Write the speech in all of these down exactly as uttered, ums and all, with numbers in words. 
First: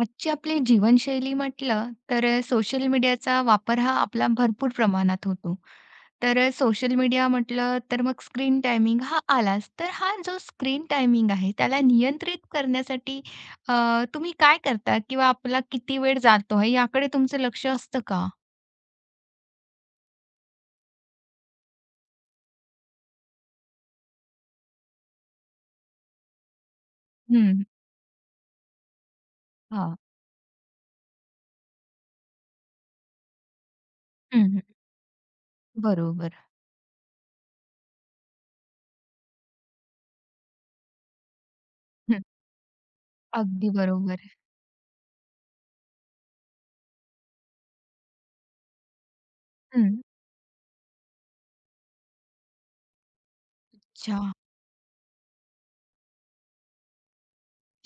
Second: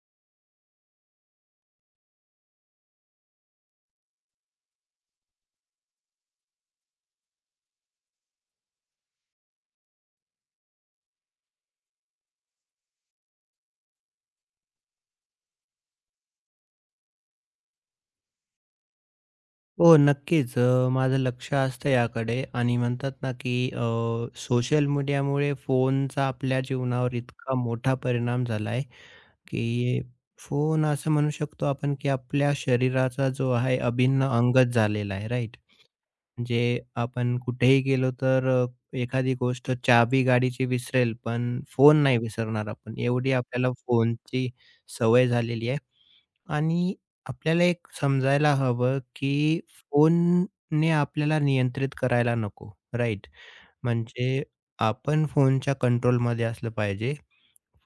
आजची आपली जीवनशैली म्हटलं तर अ, सोशल मीडियाचा वापर हा आपला भरपूर प्रमाणात होतो. तर सोशल मीडिया म्हटलं तर मग स्क्रीन टायमिंग हा आलाच. तर हा जो स्क्रीन टायमिंग आहे त्याला नियंत्रित करण्यासाठी अ, तुम्ही काय करता? किंवा आपला किती वेळ जातो आहे याकडे तुमचं लक्ष असतं का? हो, नक्कीच. अ, माझं लक्ष असतं याकडे आणि म्हणतात ना, की अ, सोशल मीडियामुळे फोनचा आपल्या जीवनावर इतका हं. मोठा परिणाम झाला आहे, हां. की फोन असं म्हणू शकतो आपण, की आपल्या शरीराचा जो आहे अभिन्न हं, हं. अंगच झालेला आहे, राईट? बरोबर. म्हणजे आपण कुठेही गेलो तर अ, एखादी गोष्ट चावी गाडीची विसरेल, पण फोन नाही हं. विसरणार आपण. एवढी अगदी आपल्याला बरोबर. फोनची सवय झालेली आहे. आणि आपल्याला एक समजायला हवं, की हं. फोनने आपल्याला नियंत्रित करायला नको, राइट? अच्छा. म्हणजे आपण फोनच्या कंट्रोलमध्ये असलं पाहिजे.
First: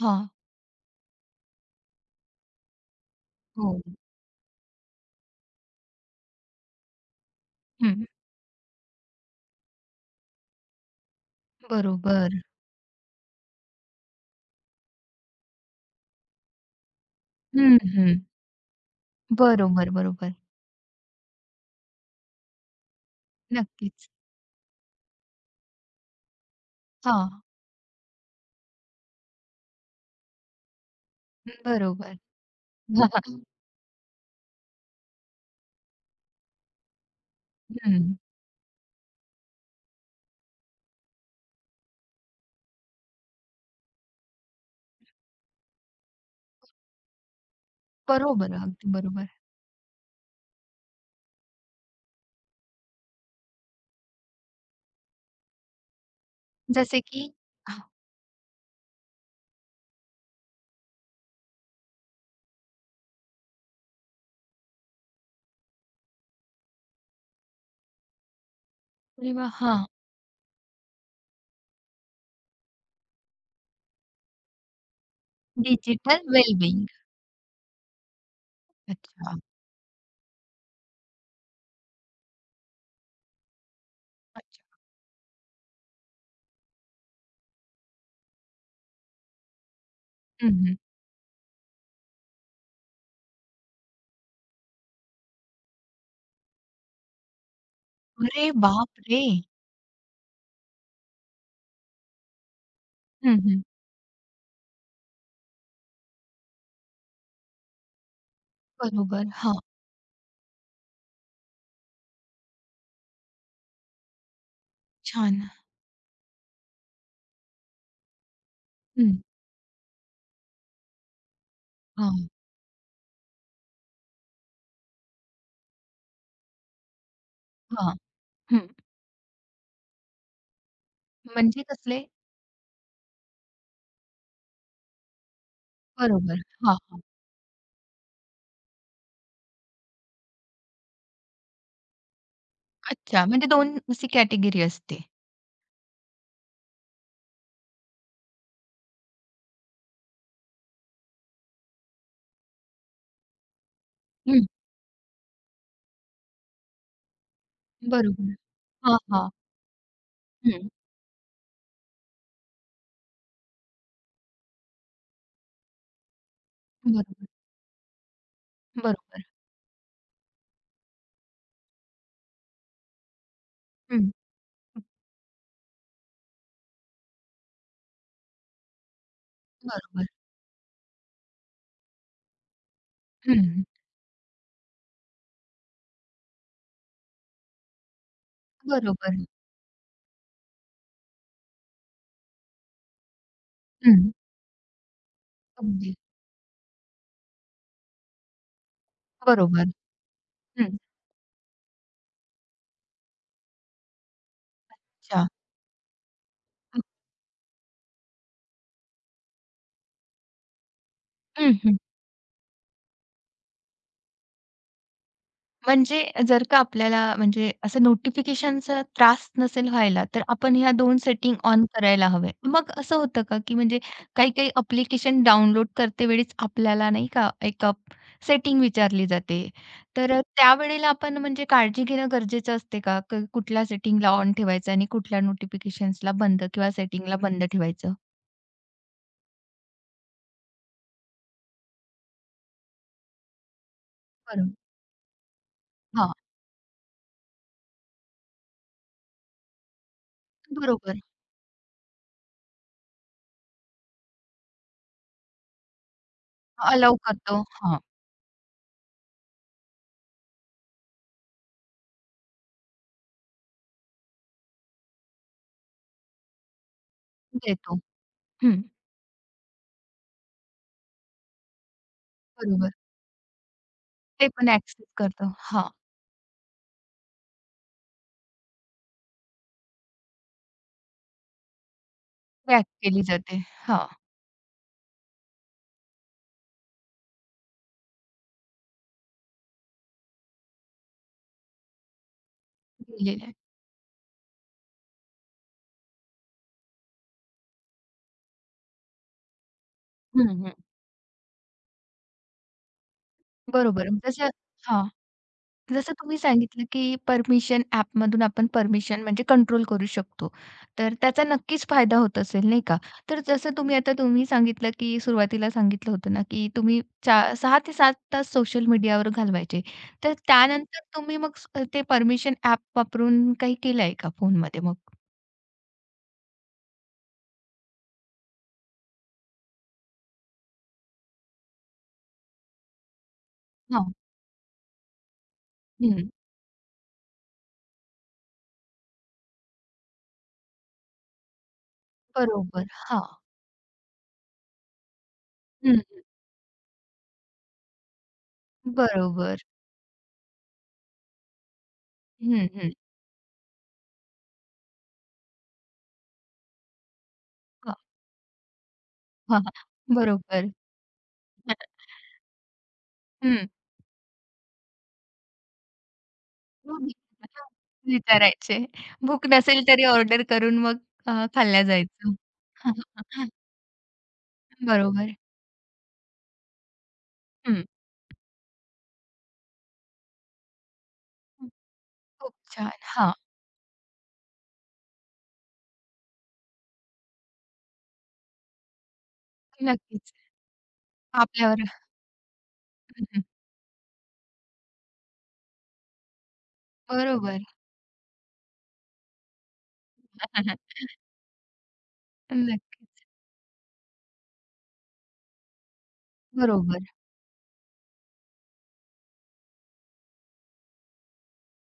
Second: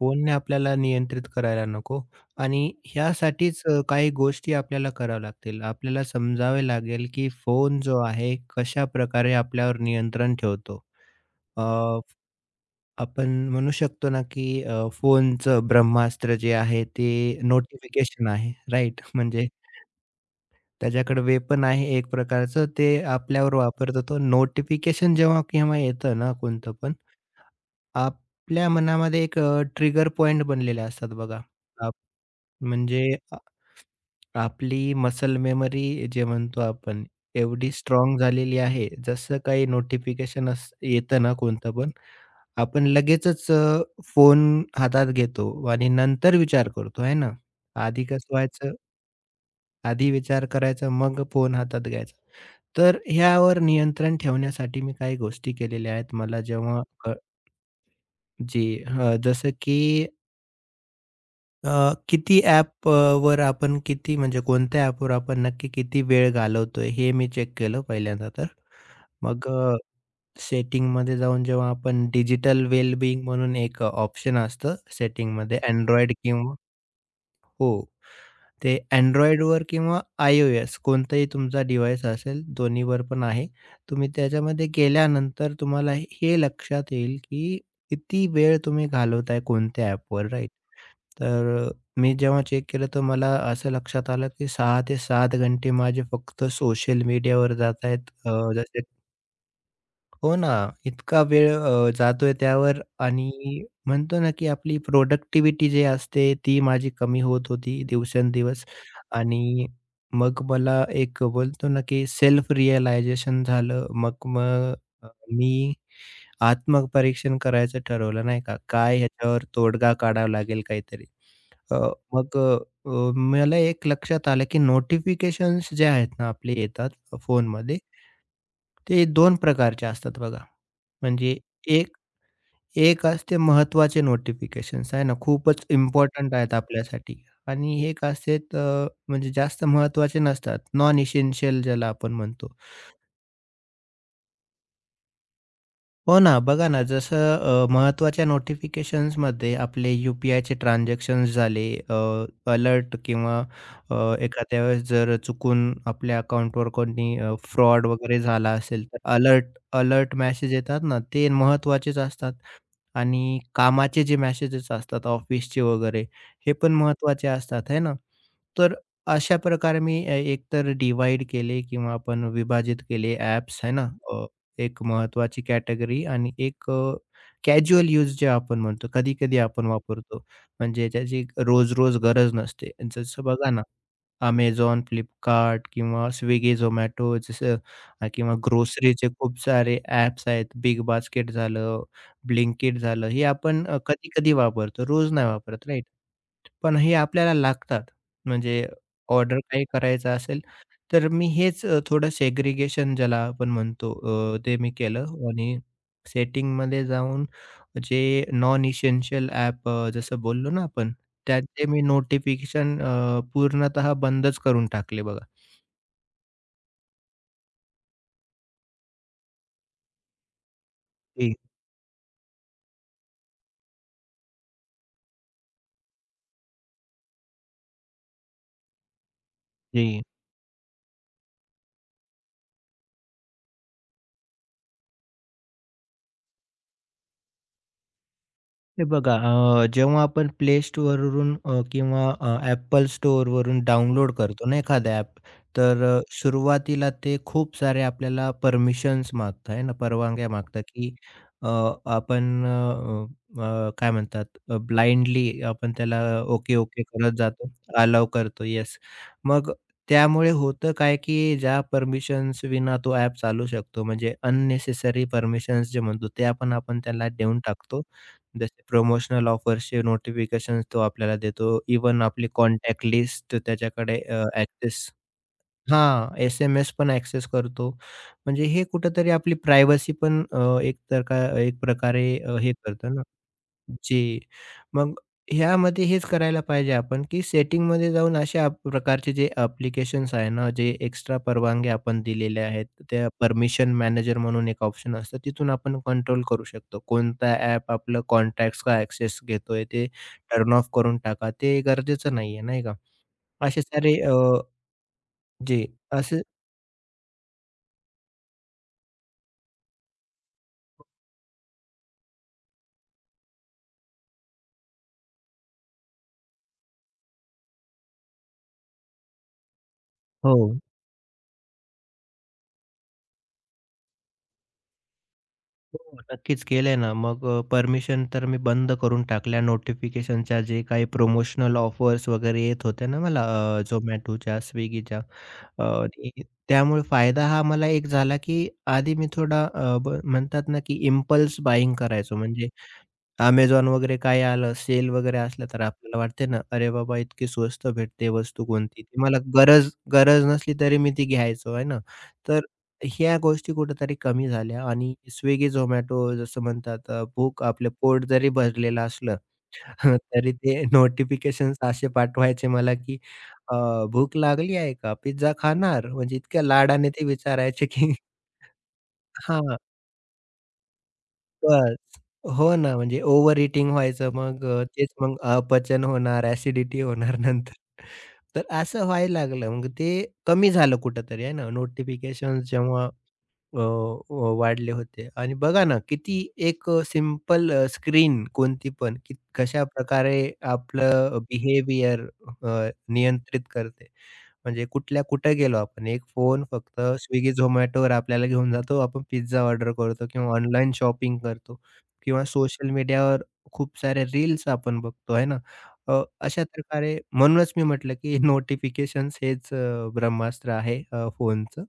हां. फोनने आपल्याला नियंत्रित करायला नको आणि ह्यासाठीच हो. अ, काही गोष्टी आपल्याला कराव्या लागतील. आपल्याला समजावे लागेल, की फोन जो हं. आहे कशाप्रकारे आपल्यावर नियंत्रण ठेवतो. अ, बरोबर. आपण म्हणू शकतो ना, की अ, फोनचं ब्रह्मास्त्र जे आहे ते हं, हं. नोटिफिकेशन आहे, राइट? म्हणजे बरोबर, बरोबर. त्याच्याकडे वेपन आहे एक प्रकारचं ते आपल्यावर वापरतो नक्कीच. तो. नोटिफिकेशन जेव्हा केव्हा येतं ना कोणतं पण, हां. आपल्या मनामध्ये एक ट्रिगर पॉइंट बनलेले असतात बघा. बरोबर. म्हणजे अ, आपली मसल मेमरी जे म्हणतो आपण, एवढी हं. स्ट्राँग झालेली आहे, जसं काही नोटिफिकेशन अस येतं ना कोणतं पण, आपण लगेचच फोन हातात घेतो आणि नंतर विचार करतो, है ना? आधी कसं बरोबर, व्हायचं, अगदी बरोबर. आधी विचार करायचा, मग फोन हातात घ्यायचा. तर ह्यावर नियंत्रण ठेवण्यासाठी मी काही गोष्टी केलेल्या आहेत. मला जेव्हा जसे अ, की जी हं, जसं की अ, किती ॲप वर आपण किती म्हणजे कोणत्या ॲपवर आपण नक्की किती वेळ घालवतोय हे मी चेक केलं पहिल्यांदा तर. अरे मग वाह! अ, हां, सेटिंगमध्ये जाऊन जेव्हा आपण डिजिटल वेलबीइंग म्हणून एक ऑप्शन असतं सेटिंगमध्ये Android डिजिटल किंवा वेलबिंग. हो. ते अच्छा, Androidवर किंवा iOS कोणताही तुमचा डिव्हाइस असेल दोन्हीवर पण आहे. तुम्ही त्याच्यामध्ये अच्छा. गेल्यानंतर तुम्हाला हे लक्षात येईल, की किती वेळ तुम्ही घालवताय कोणत्या ॲपवर राईट? हं, तर अ, मी जेव्हा चेक केलं तर मला असं लक्षात आलं की सहा ते सात घंटे माझे फक्त सोशल मीडियावर जात आहेत. अ, अरे जसे बापरे! हो ना, इतका वेळ अ, जातोय त्यावर आणि हं, हं. म्हणतो ना, की आपली प्रॉडक्टिव्हिटी जी असते ती माझी कमी होत होती दिवसेंदिवस बरोबर. हां, आणि मग मला एक बोलतो ना, की सेल्फ रिअलायझेशन झालं. मग मग अ, छान. मी आत्मपरीक्षण करायचं ठरवलं नाही का, काय हं. ह्याच्यावर तोडगा काढावा लागेल काहीतरी. अ, हां, मग अ, मला एक लक्षात आलं, की नोटिफिकेशन्स जे आहेत ना आपले येतात फोनमध्ये, हां. हं. ते दोन प्रकारचे असतात बघा. म्हणजे म्हणजे एक कसले? एक असते महत्त्वाचे नोटिफिकेशन्स आहे ना, खूपच इम्पोर्टंट बरोबर. आहेत हां, हां. आपल्यासाठी आणि एक असतात म्हणजे जास्त महत्त्वाचे नसतात, नॉन इसेन्शियल ज्याला आपण म्हणतो. अच्छा, म्हणजे दोन अशी कॅटेगरी असते. हो ना, बघा ना, जसं अ, महत्त्वाच्या नोटिफिकेशन्समध्ये आपले यू-पी-आयचे ट्रान्झॅक्शन्स झाले, अलर्ट किंवा अ, हं. एखाद्या वेळेस जर चुकून आपल्या अकाउंटवर कोणी अ, फ्रॉड वगैरे बरोबर. झाला असेल, हां, तर हां. अलर्ट अलर्ट मेसेज हं. येतात ना, ते महत्त्वाचेच असतात. आणि कामाचे जे मेसेजेस असतात ऑफिसचे वगैरे, हे पण बरोबर, महत्त्वाचे असतात, आहे ना? तर बरोबर. अशा प्रकारे मी अ, एकतर डिव्हाईड केले किंवा आपण विभाजित केले ॲप्स, आहे ना? हं. अ, एक महत्त्वाची कॅटेगरी आणि एक अ, कॅज्युअल यूज जे आपण म्हणतो, कधी-कधी आपण बरोबर. वापरतो. म्हणजे त्याची रोज-रोज गरज नसते. जसं बघा हं. ना, Amazon, फ्लिपकार्ट किंवा Swiggy, Zomato जसं अ, किंवा ग्रोसरीचे बरोबर. खूप सारे ॲप्स आहेत. बिग बास्केट झालं, Blinkit झालं, हे आपण अ, हं. कधी-कधी वापरतो, रोज नाही वापरत, राईट? अगदी पण हे आपल्याला लागतात. म्हणजे ऑर्डर बरोबर. काही करायचं असेल, हं. तर मी हेच अ, थोडं सेग्रीगेशन ज्याला आपण म्हणतो अ, ते मी केलं अच्छा. आणि सेटिंगमध्ये जाऊन जे नॉन इसेन्शियल ॲप अ, जसं बोललो ना आपण, हं, त्याचे हं. मी नोटिफिकेशन पूर्णतः बंदच करून टाकले बघा. म्हणजे जर का आपल्याला म्हणजे असं नोटिफिकेशनचा त्रास नसेल व्हायला, तर आपण ह्या दोन सेटिंग जी, ऑन करायला हव्या. मग असं होतं का, की म्हणजे काही-काही ॲप्लिकेशन डाउनलोड करतेवेळीच आपल्याला नाही का एक अ, सेटिंग विचारली जाते. जी. तर अ, त्यावेळेला आपण म्हणजे काळजी घेणं गरजेचं असते का? क कुठल्या सेटिंगला ऑन ठेवायचं आणि कुठल्या नोटिफिकेशन्सला बंद किंवा सेटिंगला बंद ठेवायचं? हे बघा अ, जेव्हा आपण Play Storeवरून अ, किंवा अ, Apple डाउनलोड करतो बरोबर. ना एखादं ॲप, तर अ, हां, सुरुवातीला ते खूप सारे आपल्याला परमिशन्स मागतं आहे ना, परवानग्या मागतं की बरोबर. अ, आपण अ, अ, काय म्हणतात ब्लाइंडली आपण त्याला ओके, ओके अलाऊ करत करतो. जातो, हां, अलाऊ करतो. येस. मग त्यामुळे होतं काय की ज्या परमिशन्स विना तो ॲप चालू शकतो म्हणजे अननेसेसरी परमिशन्स जे म्हणतो ते आपण आपण त्याला देऊन देतो. टाकतो. हं, जसे प्रमोशनल ऑफर्सचे नोटिफिकेशन तो आपल्याला देतो. इवन आपली बरोबर. कॉन्टॅक्ट लिस्ट त्याच्याकडे अ, ते पण ॲक्सेस ॲक्सेस करतो. हां. हां, एस-एम-एस पण ॲक्सेस करतो. म्हणजे हे कुठेतरी आपली प्रायव्हसी पण अ, एक तर का एक प्रकारे अ, हे व्याख्या करतं केली ना जाते. हां, जी. मग ह्यामध्ये हेच करायला पाहिजे आपण, की सेटिंगमध्ये जाऊन अशा आप- प्रकारचे जे ॲप्लिकेशन्स आहे ना, जे एक्स्ट्रा परवानग्या आपण दिलेल्या आहेत, त्या लिहिलेलं आहे. परमिशन मॅनेजर म्हणून एक ऑप्शन असतं. तिथून आपण कंट्रोल करू शकतो. कोणता ॲप आपलं कॉन्टॅक्ट्सचा ॲक्सेस घेतोय ते हं, हं. टर्न ऑफ करून टाका. ते गरजेचं नाहीये, नाही का? असे बरोबर. सारे अ, जसं हां, जे जसं तुम्ही असे सांगितलं, की परमिशन ॲपमधून आपण परमिशन म्हणजे कंट्रोल करू शकतो. तर त्याचा नक्कीच फायदा होत असेल, नाही का? तर जसं तुम्ही आता तुम्ही सांगितलं, की सुरुवातीला सांगितलं होतं ना, की तुम्ही चा सहा ते सात तास सोशल मीडियावर घालवायचे. तर हो. त्यानंतर तुम्ही मग स ते परमिशन ॲप वापरून काही केलं आहे का फोनमध्ये मग? हो, नक्कीच केलंय ना. मग परमिशन तर मी बंद करून टाकल्या नोटिफिकेशनच्या जे काही प्रोमोशनल ऑफर्स वगैरे येत होत्या ना मला अ, हां. Zomatoच्या, Swiggyच्या अ, हं. आणि त्यामुळे फायदा हा मला एक झाला, की आधी मी थोडा अ, ब म्हणतात ना, की इम्पल्स बायिंग करायचो. म्हणजे बरोबर. हां. Amazon वगैरे काय आलं, सेल वगैरे असलं तर हं. आपल्याला वाटते ना, "अरे बाबा, इतकी स्वस्त भेटते वस्तू कोणती." ती मला बरोबर. गरज गरज नसली तरी मी ती घ्यायचो आहे ना. तर हं, हं. ह्या गोष्टी कुठेतरी कमी झाल्या आणि Swiggy, Zomato जसं म्हणतात अ, भूक आपलं पोट जरी भरलेलं असलं, हां, हां. तरी बरोबर. ते नोटिफिकेशन्स असे पाठवायचे मला, की हं. अ, "भूक लागली आहे का? पिझ्झा खाणार?" म्हणजे इतक्या लाडाने ते विचारायचे, की विचारायचे. भूक हां. नसेल तरी ऑर्डर करून मग अ, खाल्ल्या बस. जायचं. हो ना, म्हणजे ओव्हर ईटिंग व्हायचं मग अ, तेच बरोबर. मग अपचन होणार, ॲसिडिटी होणार नंतर. हं. तर असं व्हायला लागलं. मग ते कमी झालं कुठेतरी आहे ना, खूप नोटिफिकेशन्स छान. जेव्हा हां, अ, अ, वाढले होते आणि बघा ना, किती एक सिंपल स्क्रीन कोणती पण, की नक्कीच. कशाप्रकारे आपलं आपल्यावर बिहेवियर अ, हं, हं. नियंत्रित करते. म्हणजे कुठल्या कुठे गेलो आपण. एक फोन फक्त Swiggy, बरोबर. Zomatoवर आपल्याला घेऊन जातो. आपण पिझ्झा ऑर्डर करतो किंवा ऑनलाईन शॉपिंग करतो किंवा सोशल नक्कीच. मीडियावर खूप साऱ्या रील्स आपण बघतो आहे ना. अ, अशा बरोबर, प्रकारे म्हणूनच मी म्हटलं, की नोटिफिकेशन्स हेच अ, ब्रह्मास्त्र आहे अ, फोनचं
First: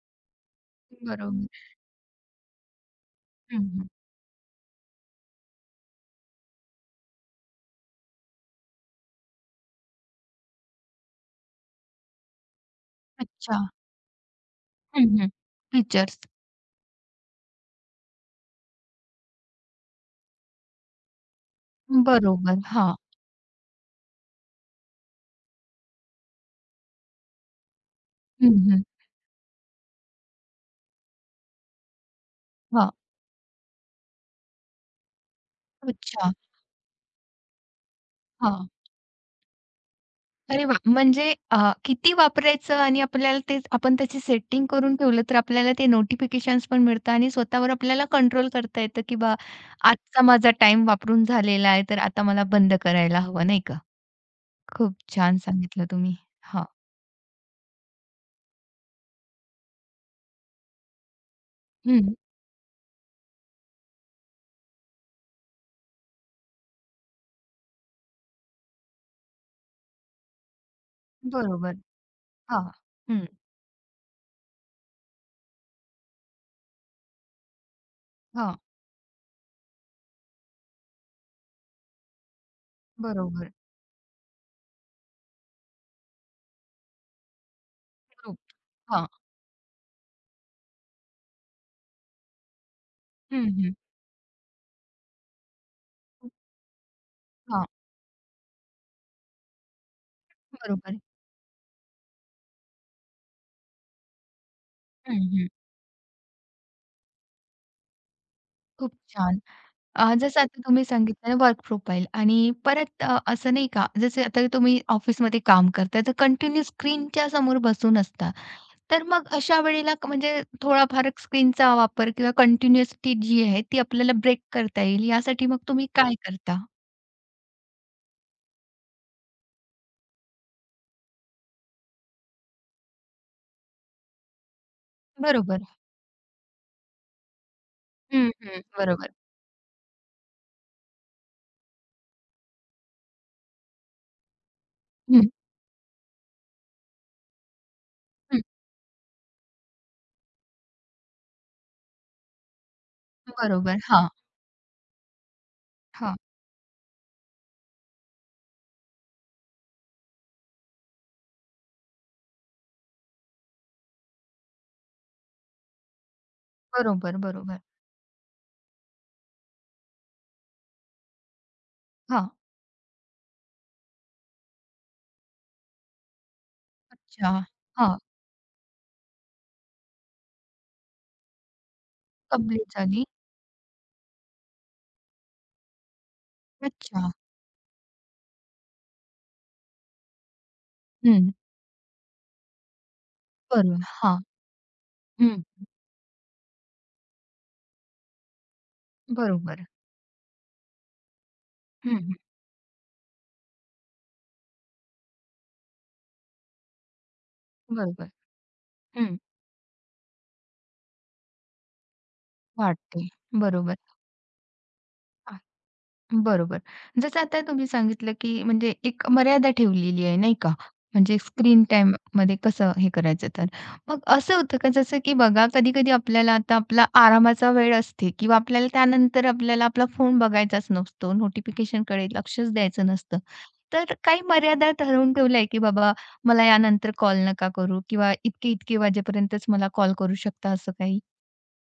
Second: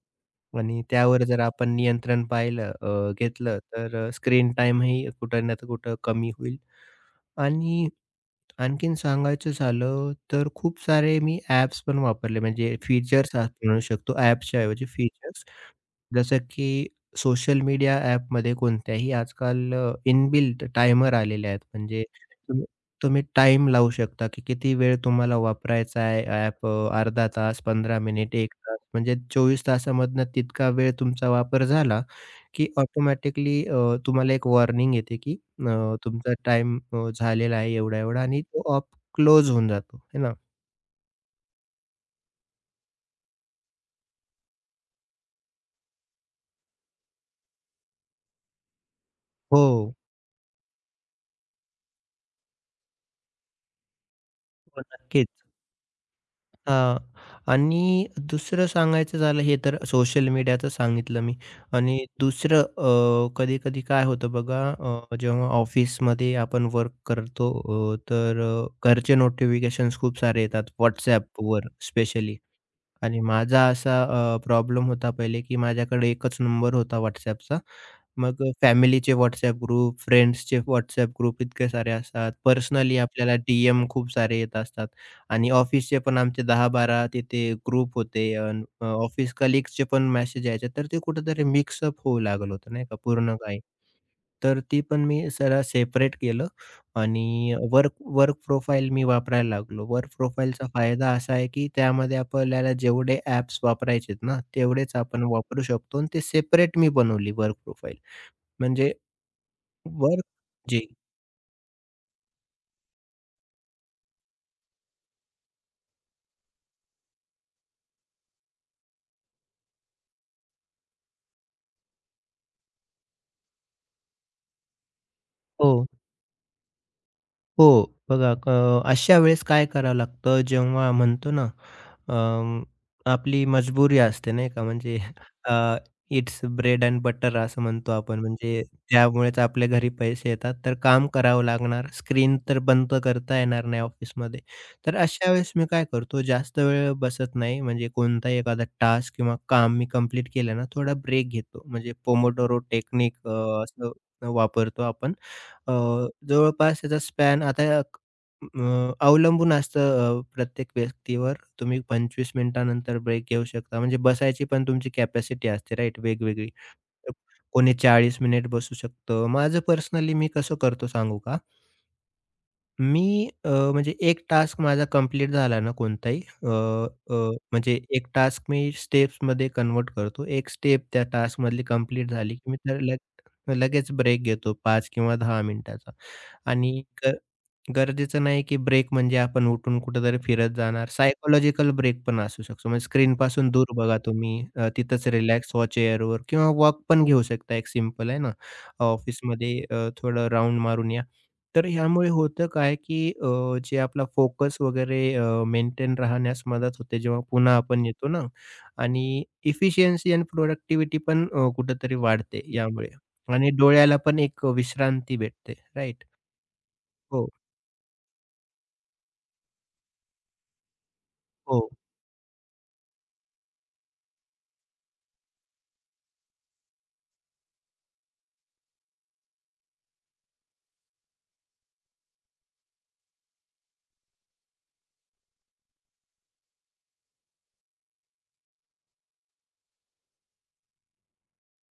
आणि त्यावर जर बरोबर. आपण नियंत्रण पाहिलं अ, घेतलं हं, हं. तर स्क्रीन टाईमही कुठं ना तर कुठं कमी होईल आणि आणखीन सांगायचं झालं, तर खूप सारे मी ॲप्स पण वापरले म्हणजे फीचर्स अच्छा. आपण म्हणू शकतो ॲप्सच्या ऐवजी हं, हं. फीचर्स. टीचर्स. जसं की सोशल मीडिया ॲपमध्ये कोणत्याही आजकाल अ, इनबिल्ट टायमर आलेले आहेत. म्हणजे बरोबर. तुम्ही हां. तुम्ही टाईम लावू शकता, की किती वेळ तुम्हाला वापरायचा आहे ॲप अ, अर्धा तास, पंधरा मिनिट, हं, एक तास. हं. म्हणजे चोवीस तासामधनं तितका वेळ तुमचा वापर झाला, की हां. ऑटोमॅटिकली तुम्हाला एक वॉर्निंग येते, की अ, अच्छा. तुमचा टाईम झालेला आहे एवढा-एवढा आणि हां. तो ॲप क्लोज होऊन जातो, है ना? अरे वाह! म्हणजे अ, किती वापरायचं आणि आपल्याला ते आपण त्याची सेटिंग करून ठेवलं तर आपल्याला ते नोटिफिकेशन्स पण मिळतात आणि स्वतःवर आपल्याला कंट्रोल करता येतं, की बा हो, आजचा माझा टाइम वापरून झालेला आहे, तर आता मला बंद करायला हवं, नाही का? हो, खूप नक्कीच. छान सांगितलं तुम्ही. हां. हां. आणि दुसरं सांगायचं झालं हे तर सोशल मीडियाचं सांगितलं मी आणि हं. दुसरं अ, कधी-कधी काय होतं बघा अ, जेव्हा ऑफिसमध्ये आपण वर्क करतो अ, तर अ, घरचे नोटिफिकेशन्स खूप सारे येतात WhatsAppवर बरोबर. स्पेशली. हां. आणि हं. माझा असा अ, प्रॉब्लेम होता पहिले, की माझ्याकडे एकच नंबर होता WhatsAppचा. मग अ, हां. फॅमिलीचे WhatsApp ग्रुप, फ्रेंड्सचे WhatsApp ग्रुप इतके सारे असतात. पर्सनली आपल्याला बरोबर. डी-एम खूप सारे येत असतात आणि ऑफिसचे पण आमचे दहा बारा तिथे ग्रुप होते. ग्रुप. अन् हां. ऑफिस कलीग्सचे पण मेसेज यायचे. तर ते कुठेतरी मिक्सअप होऊ लागलं होतं नाही का पूर्ण हं, काही. हं. तर ती पण मी सरळ सेपरेट केलं. आणि हां. वर्क वर्क प्रोफाइल मी वापरायला लागलो. वर्क प्रोफाइलचा बरोबर. फायदा असा आहे, की त्यामध्ये आपल्याला जेवढे ॲप्स वापरायचेत ना, तेवढेच हं, आपण हं. वापरू शकतो आणि ते सेपरेट मी बनवली वर्क प्रोफाइल. खूप म्हणजे छान. अ, वर्क जसं आता जी तुम्ही सांगितलं ना वर्क प्रोफाइल आणि परत अ, असं नाही का जसे आता तुम्ही ऑफिसमध्ये काम करता तर कंटिन्यू स्क्रीनच्या समोर बसून असता. तर मग अशा वेळेला क म्हणजे थोडाफार स्क्रीनचा वापर किंवा कंटिन्युअसिटी जी आहे ती आपल्याला ब्रेक करता येईल यासाठी मग हो. तुम्ही काय करता? हो, बघा अ, अशा वेळेस काय करावं लागतं जेव्हा म्हणतो ना, अं, आपली मजबुरी असते नाही का म्हणजे बरोबर. इट्स ब्रेड एंड बटर असं म्हणतो आपण हं, हं. म्हणजे बरोबर. त्यामुळेच आपल्या घरी पैसे येतात. तर काम करावं लागणार. स्क्रीन तर बंद करता येणार नाही ऑफिसमध्ये. तर हं, अशा वेळेस मी काय करतो जास्त वेळ बसत नाही म्हणजे कोणताही हं. एखादा टास्क किंवा काम मी कंप्लीट केलं ना, थोडा ब्रेक घेतो. म्हणजे पोमोडोरो टेक्निक अ, बरोबर. असं हां, वापरतो आपण. अ, हां. जवळपास त्याचा स्पॅन आता अक- अ, अवलंबून असतं अ, प्रत्येक व्यक्तीवर. तुम्ही पंचवीस मिनिटानंतर ब्रेक घेऊ शकता. म्हणजे बसायची पण तुमची कॅपॅसिटी असते राइट वेगवेगळी. बरोबर, बरोबर. कोणी चाळीस मिनिट बसू शकतं. माझं पर्सनली मी कसं करतो सांगू का? हां. मी अ, म्हणजे एक टास्क माझा कंप्लीट झाला ना कोणताही अ, अ, अच्छा. म्हणजे हां. एक टास्क मी स्टेप्समध्ये कन्व्हर्ट करतो. एक स्टेप त्या टास्कमधली कंप्लीट झाली की मी कंप्लीट तर लग झाली. लगेच ब्रेक घेतो पाच किंवा दहा मिनिटाचा आणि क अच्छा. गरजेचं नाही की ब्रेक म्हणजे आपण उठून कुठेतरी फिरत जाणार. हं. सायकॉलॉजिकल ब्रेक पण असू शकतो. म्हणजे स्क्रीनपासून दूर बरोबर. बघा हां. तुम्ही. अ, तिथंच हं. रिलॅक्स व्हा चेअरवर किंवा वॉक पण घेऊ शकता एक सिंपल आहे ना. ऑफिसमध्ये बरोबर. अ, थोडं राउंड मारून या. तर ह्यामुळे हं, होतं काय की अ, जे आपला फोकस वगैरे मेंटेन राहण्यास मदत होते जेव्हा पुन्हा आपण येतो बरोबर. ना हं. आणि इफिशियन्सी आणि प्रोडक्टिव्हिटी पण अ, कुठेतरी वाढते यामुळे वाटते. आणि बरोबर. डोळ्याला पण एक विश्रांती आ, भेटते. राइट? बरोबर. जसं हो, आता तुम्ही सांगितलं, की म्हणजे एक मर्यादा ठेवलेली आहे, नाही का? म्हणजे स्क्रीन हो. टाइम टाईममध्ये कसं हे करायचं तर. मग असं होतं का जसं की बघा कधी-कधी आपल्याला आता आपला आरामाचा वेळ असते किंवा आपल्याला त्यानंतर आपल्याला आपला फोन बघायचाच नसतो, नोटिफिकेशनकडे लक्षच द्यायचं नसतं. तर काही मर्यादा ठरवून ठेवल्या की बाबा मला यानंतर कॉल नका करू किंवा इतके-इतके वाजेपर्यंतच मला कॉल करू शकता असं काही?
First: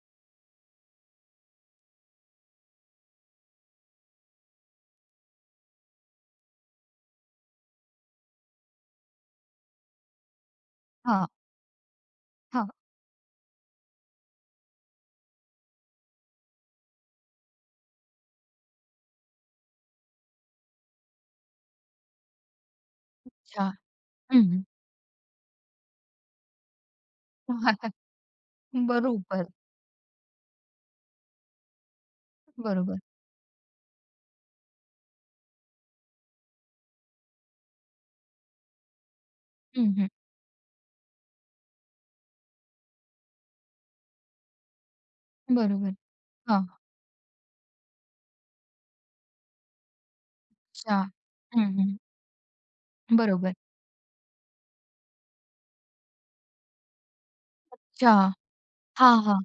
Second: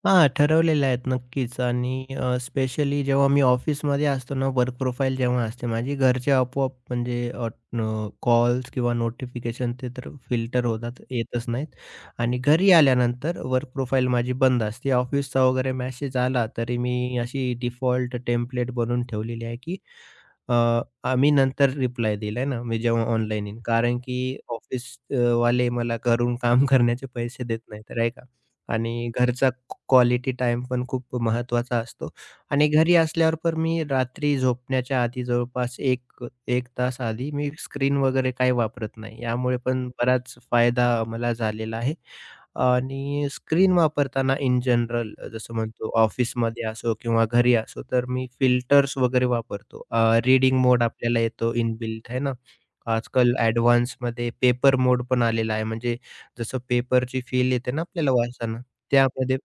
हां, ठरवलेल्या आहेत नक्कीच आणि स्पेशली जेव्हा मी ऑफिसमध्ये असतो ना, वर्क प्रोफाईल जेव्हा असते माझी, घरचे आपोआप म्हणजे अ, न कॉल्स किंवा नोटिफिकेशन ते तर फिल्टर होतात, हां, येतच नाहीत. आणि हां. घरी आल्यानंतर वर्क प्रोफाईल माझी बंद असते. ऑफिसचा वगैरे मेसेज आला, तरी मी अशी डिफॉल्ट टेम्प्लेट बनवून ठेवलेली आहे, की अ, आम्ही नंतर रिप्लाय दिलाय ना, मी जेव्हा ऑनलाईन येईन. अच्छा. कारण की हं. ऑफिस वाले मला घरून काम करण्याचे पैसे देत नाहीत, नाही तर, आहे का? आणि बरोबर. घरचा क्वालिटी टाइम पण खूप महत्वाचा असतो. आणि घरी बरोबर. असल्यावर पण मी रात्री झोपण्याच्या आधी जवळपास 1 एक तास आधी मी स्क्रीन वगैरे काही वापरत नाही. यामुळे पण हं, हं. बराच फायदा मला झालेला आहे. आणि स्क्रीन वापरताना इन जनरल जसं म्हणतो बरोबर. हां, ऑफिसमध्ये असो किंवा घरी असो, तर मी फिल्टर्स वगैरे वापरतो. अ, रीडिंग मोड चहा. आपल्याला येतो हं, हं. इनबिल्ट आहे ना. आजकाल बरोबर. ॲडव्हान्समध्ये पेपर मोड पण आलेला आहे. म्हणजे जसं पेपरची फील येते ना आपल्याला चहा. वाचताना, हां, त्यामध्ये हां.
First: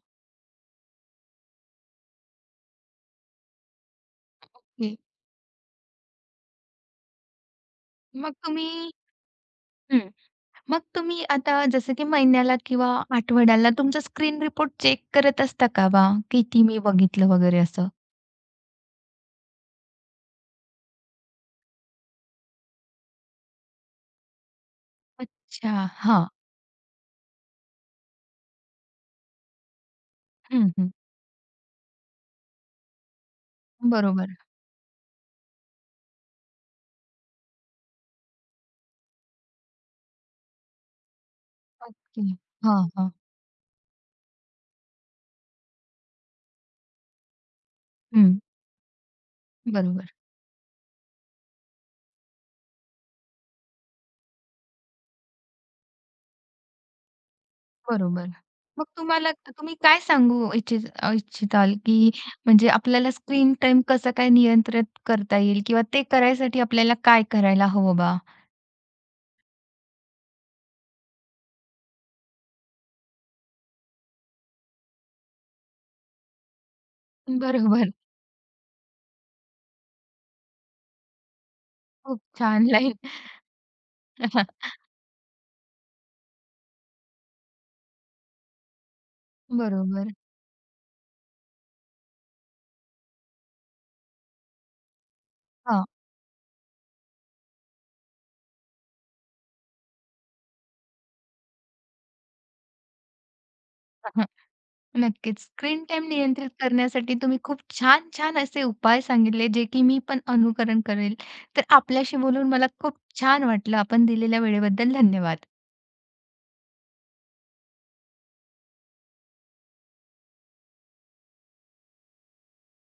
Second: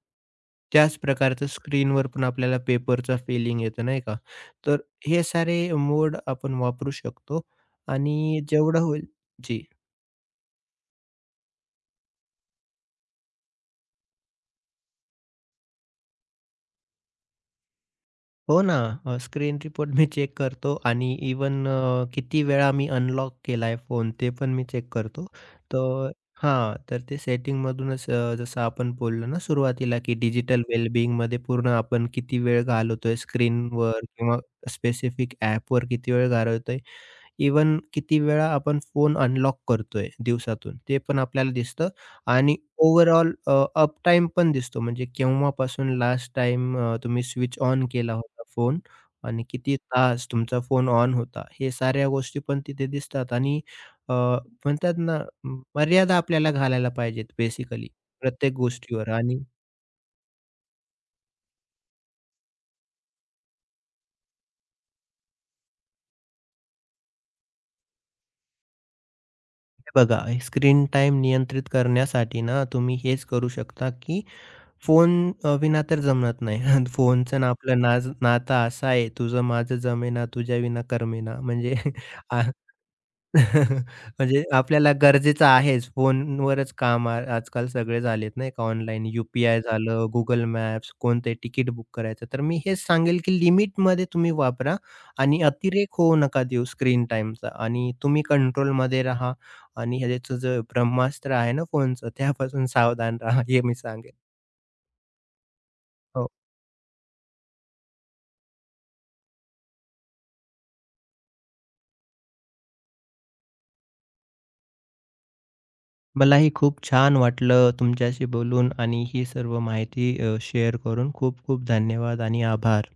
त्याच प्रकारचं स्क्रीनवर पण आपल्याला पेपरचा फीलिंग येतो नाही का. तर ओके. हे सारे मोड आपण वापरू शकतो मग आणि जेवढं तुम्ही होईल जी. हं. मग तुम्ही आता जसं की महिन्याला किंवा आठवड्याला तुमचा स्क्रीन रिपोर्ट चेक करत असता का बा? किती मी बघितलं वगैरे असं? हो ना, स्क्रीन रिपोर्ट मी चेक करतो आणि इवन किती वेळा मी अनलॉक केलाय फोन ते पण मी चेक करतो. अच्छा. तर हां. हां, तर ते सेटिंगमधूनच अ, जसं आपण बोललो ना सुरुवातीला, की डिजिटल हं, हं. वेलबिंगमध्ये पूर्ण आपण किती वेळ घालवतोय स्क्रीनवर बरोबर. किंवा स्पेसिफिक ॲपवर किती वेळ घालवतोय इवन किती वेळा आपण फोन अनलॉक करतोय दिवसातून ते पण आपल्याला दिसतं ओके. आणि हां, हां. ओव्हरऑल अ, अप टाईम पण दिसतो. म्हणजे केव्हापासून लास्ट टाइम तुम्ही स्विच ऑन केला हं. होता फोन आणि किती बरोबर. तास तुमचा फोन ऑन होता. हे साऱ्या गोष्टी पण तिथे दिसतात आणि अ, म्हणतात ना म, मर्यादा आपल्याला घालायला पाहिजेत बेसिकली बरोबर. प्रत्येक मग गोष्टीवर तुम्हाला आणि तुम्ही काय सांगू इच्छित इच्छिताल, की म्हणजे आपल्याला स्क्रीन टाईम कसं काय नियंत्रित करता येईल किंवा ते करायसाठी आपल्याला काय करायला हवं बा? हे बघा स्क्रीन टाईम नियंत्रित करण्यासाठी ना तुम्ही हेच करू शकता, की फोन अ, विना तर जमत नाही. फोनचं ना आपलं बरोबर. नाज नातं असं आहे, तुझं माझं जमेना, तुझ्याविना करमेना. म्हणजे खूप आ छान लाईन. म्हणजे आपल्याला गरजेचं आहेच. फोनवरच काम आ आजकाल सगळे झालेत नाही का ऑनलाईन. यू-पी-आय झालं, बरोबर. Google Maps, कोणते तिकीट बुक करायचं. तर मी हेच सांगेल, की लिमिटमध्ये तुम्ही वापरा आणि हां. अतिरेक होऊ नका देऊ स्क्रीन टाईमचा आणि तुम्ही कंट्रोलमध्ये राहा आणि ह्याचं जे ब्रह्मास्त्र आहे ना फोनचं, त्यापासून सावधान राहा. हे मी सांगेन. नक्कीच. स्क्रीन टाईम हो. नियंत्रित करण्यासाठी तुम्ही खूप छान-छान असे उपाय सांगितले, जे की मी पण अनुकरण करेल. तर आपल्याशी बोलून मला खूप छान वाटलं. आपण दिलेल्या वेळेबद्दल धन्यवाद. मलाही खूप छान वाटलं तुमच्याशी बोलून आणि ही सर्व माहिती अ, शेअर करून खूप खूप धन्यवाद आणि आभार.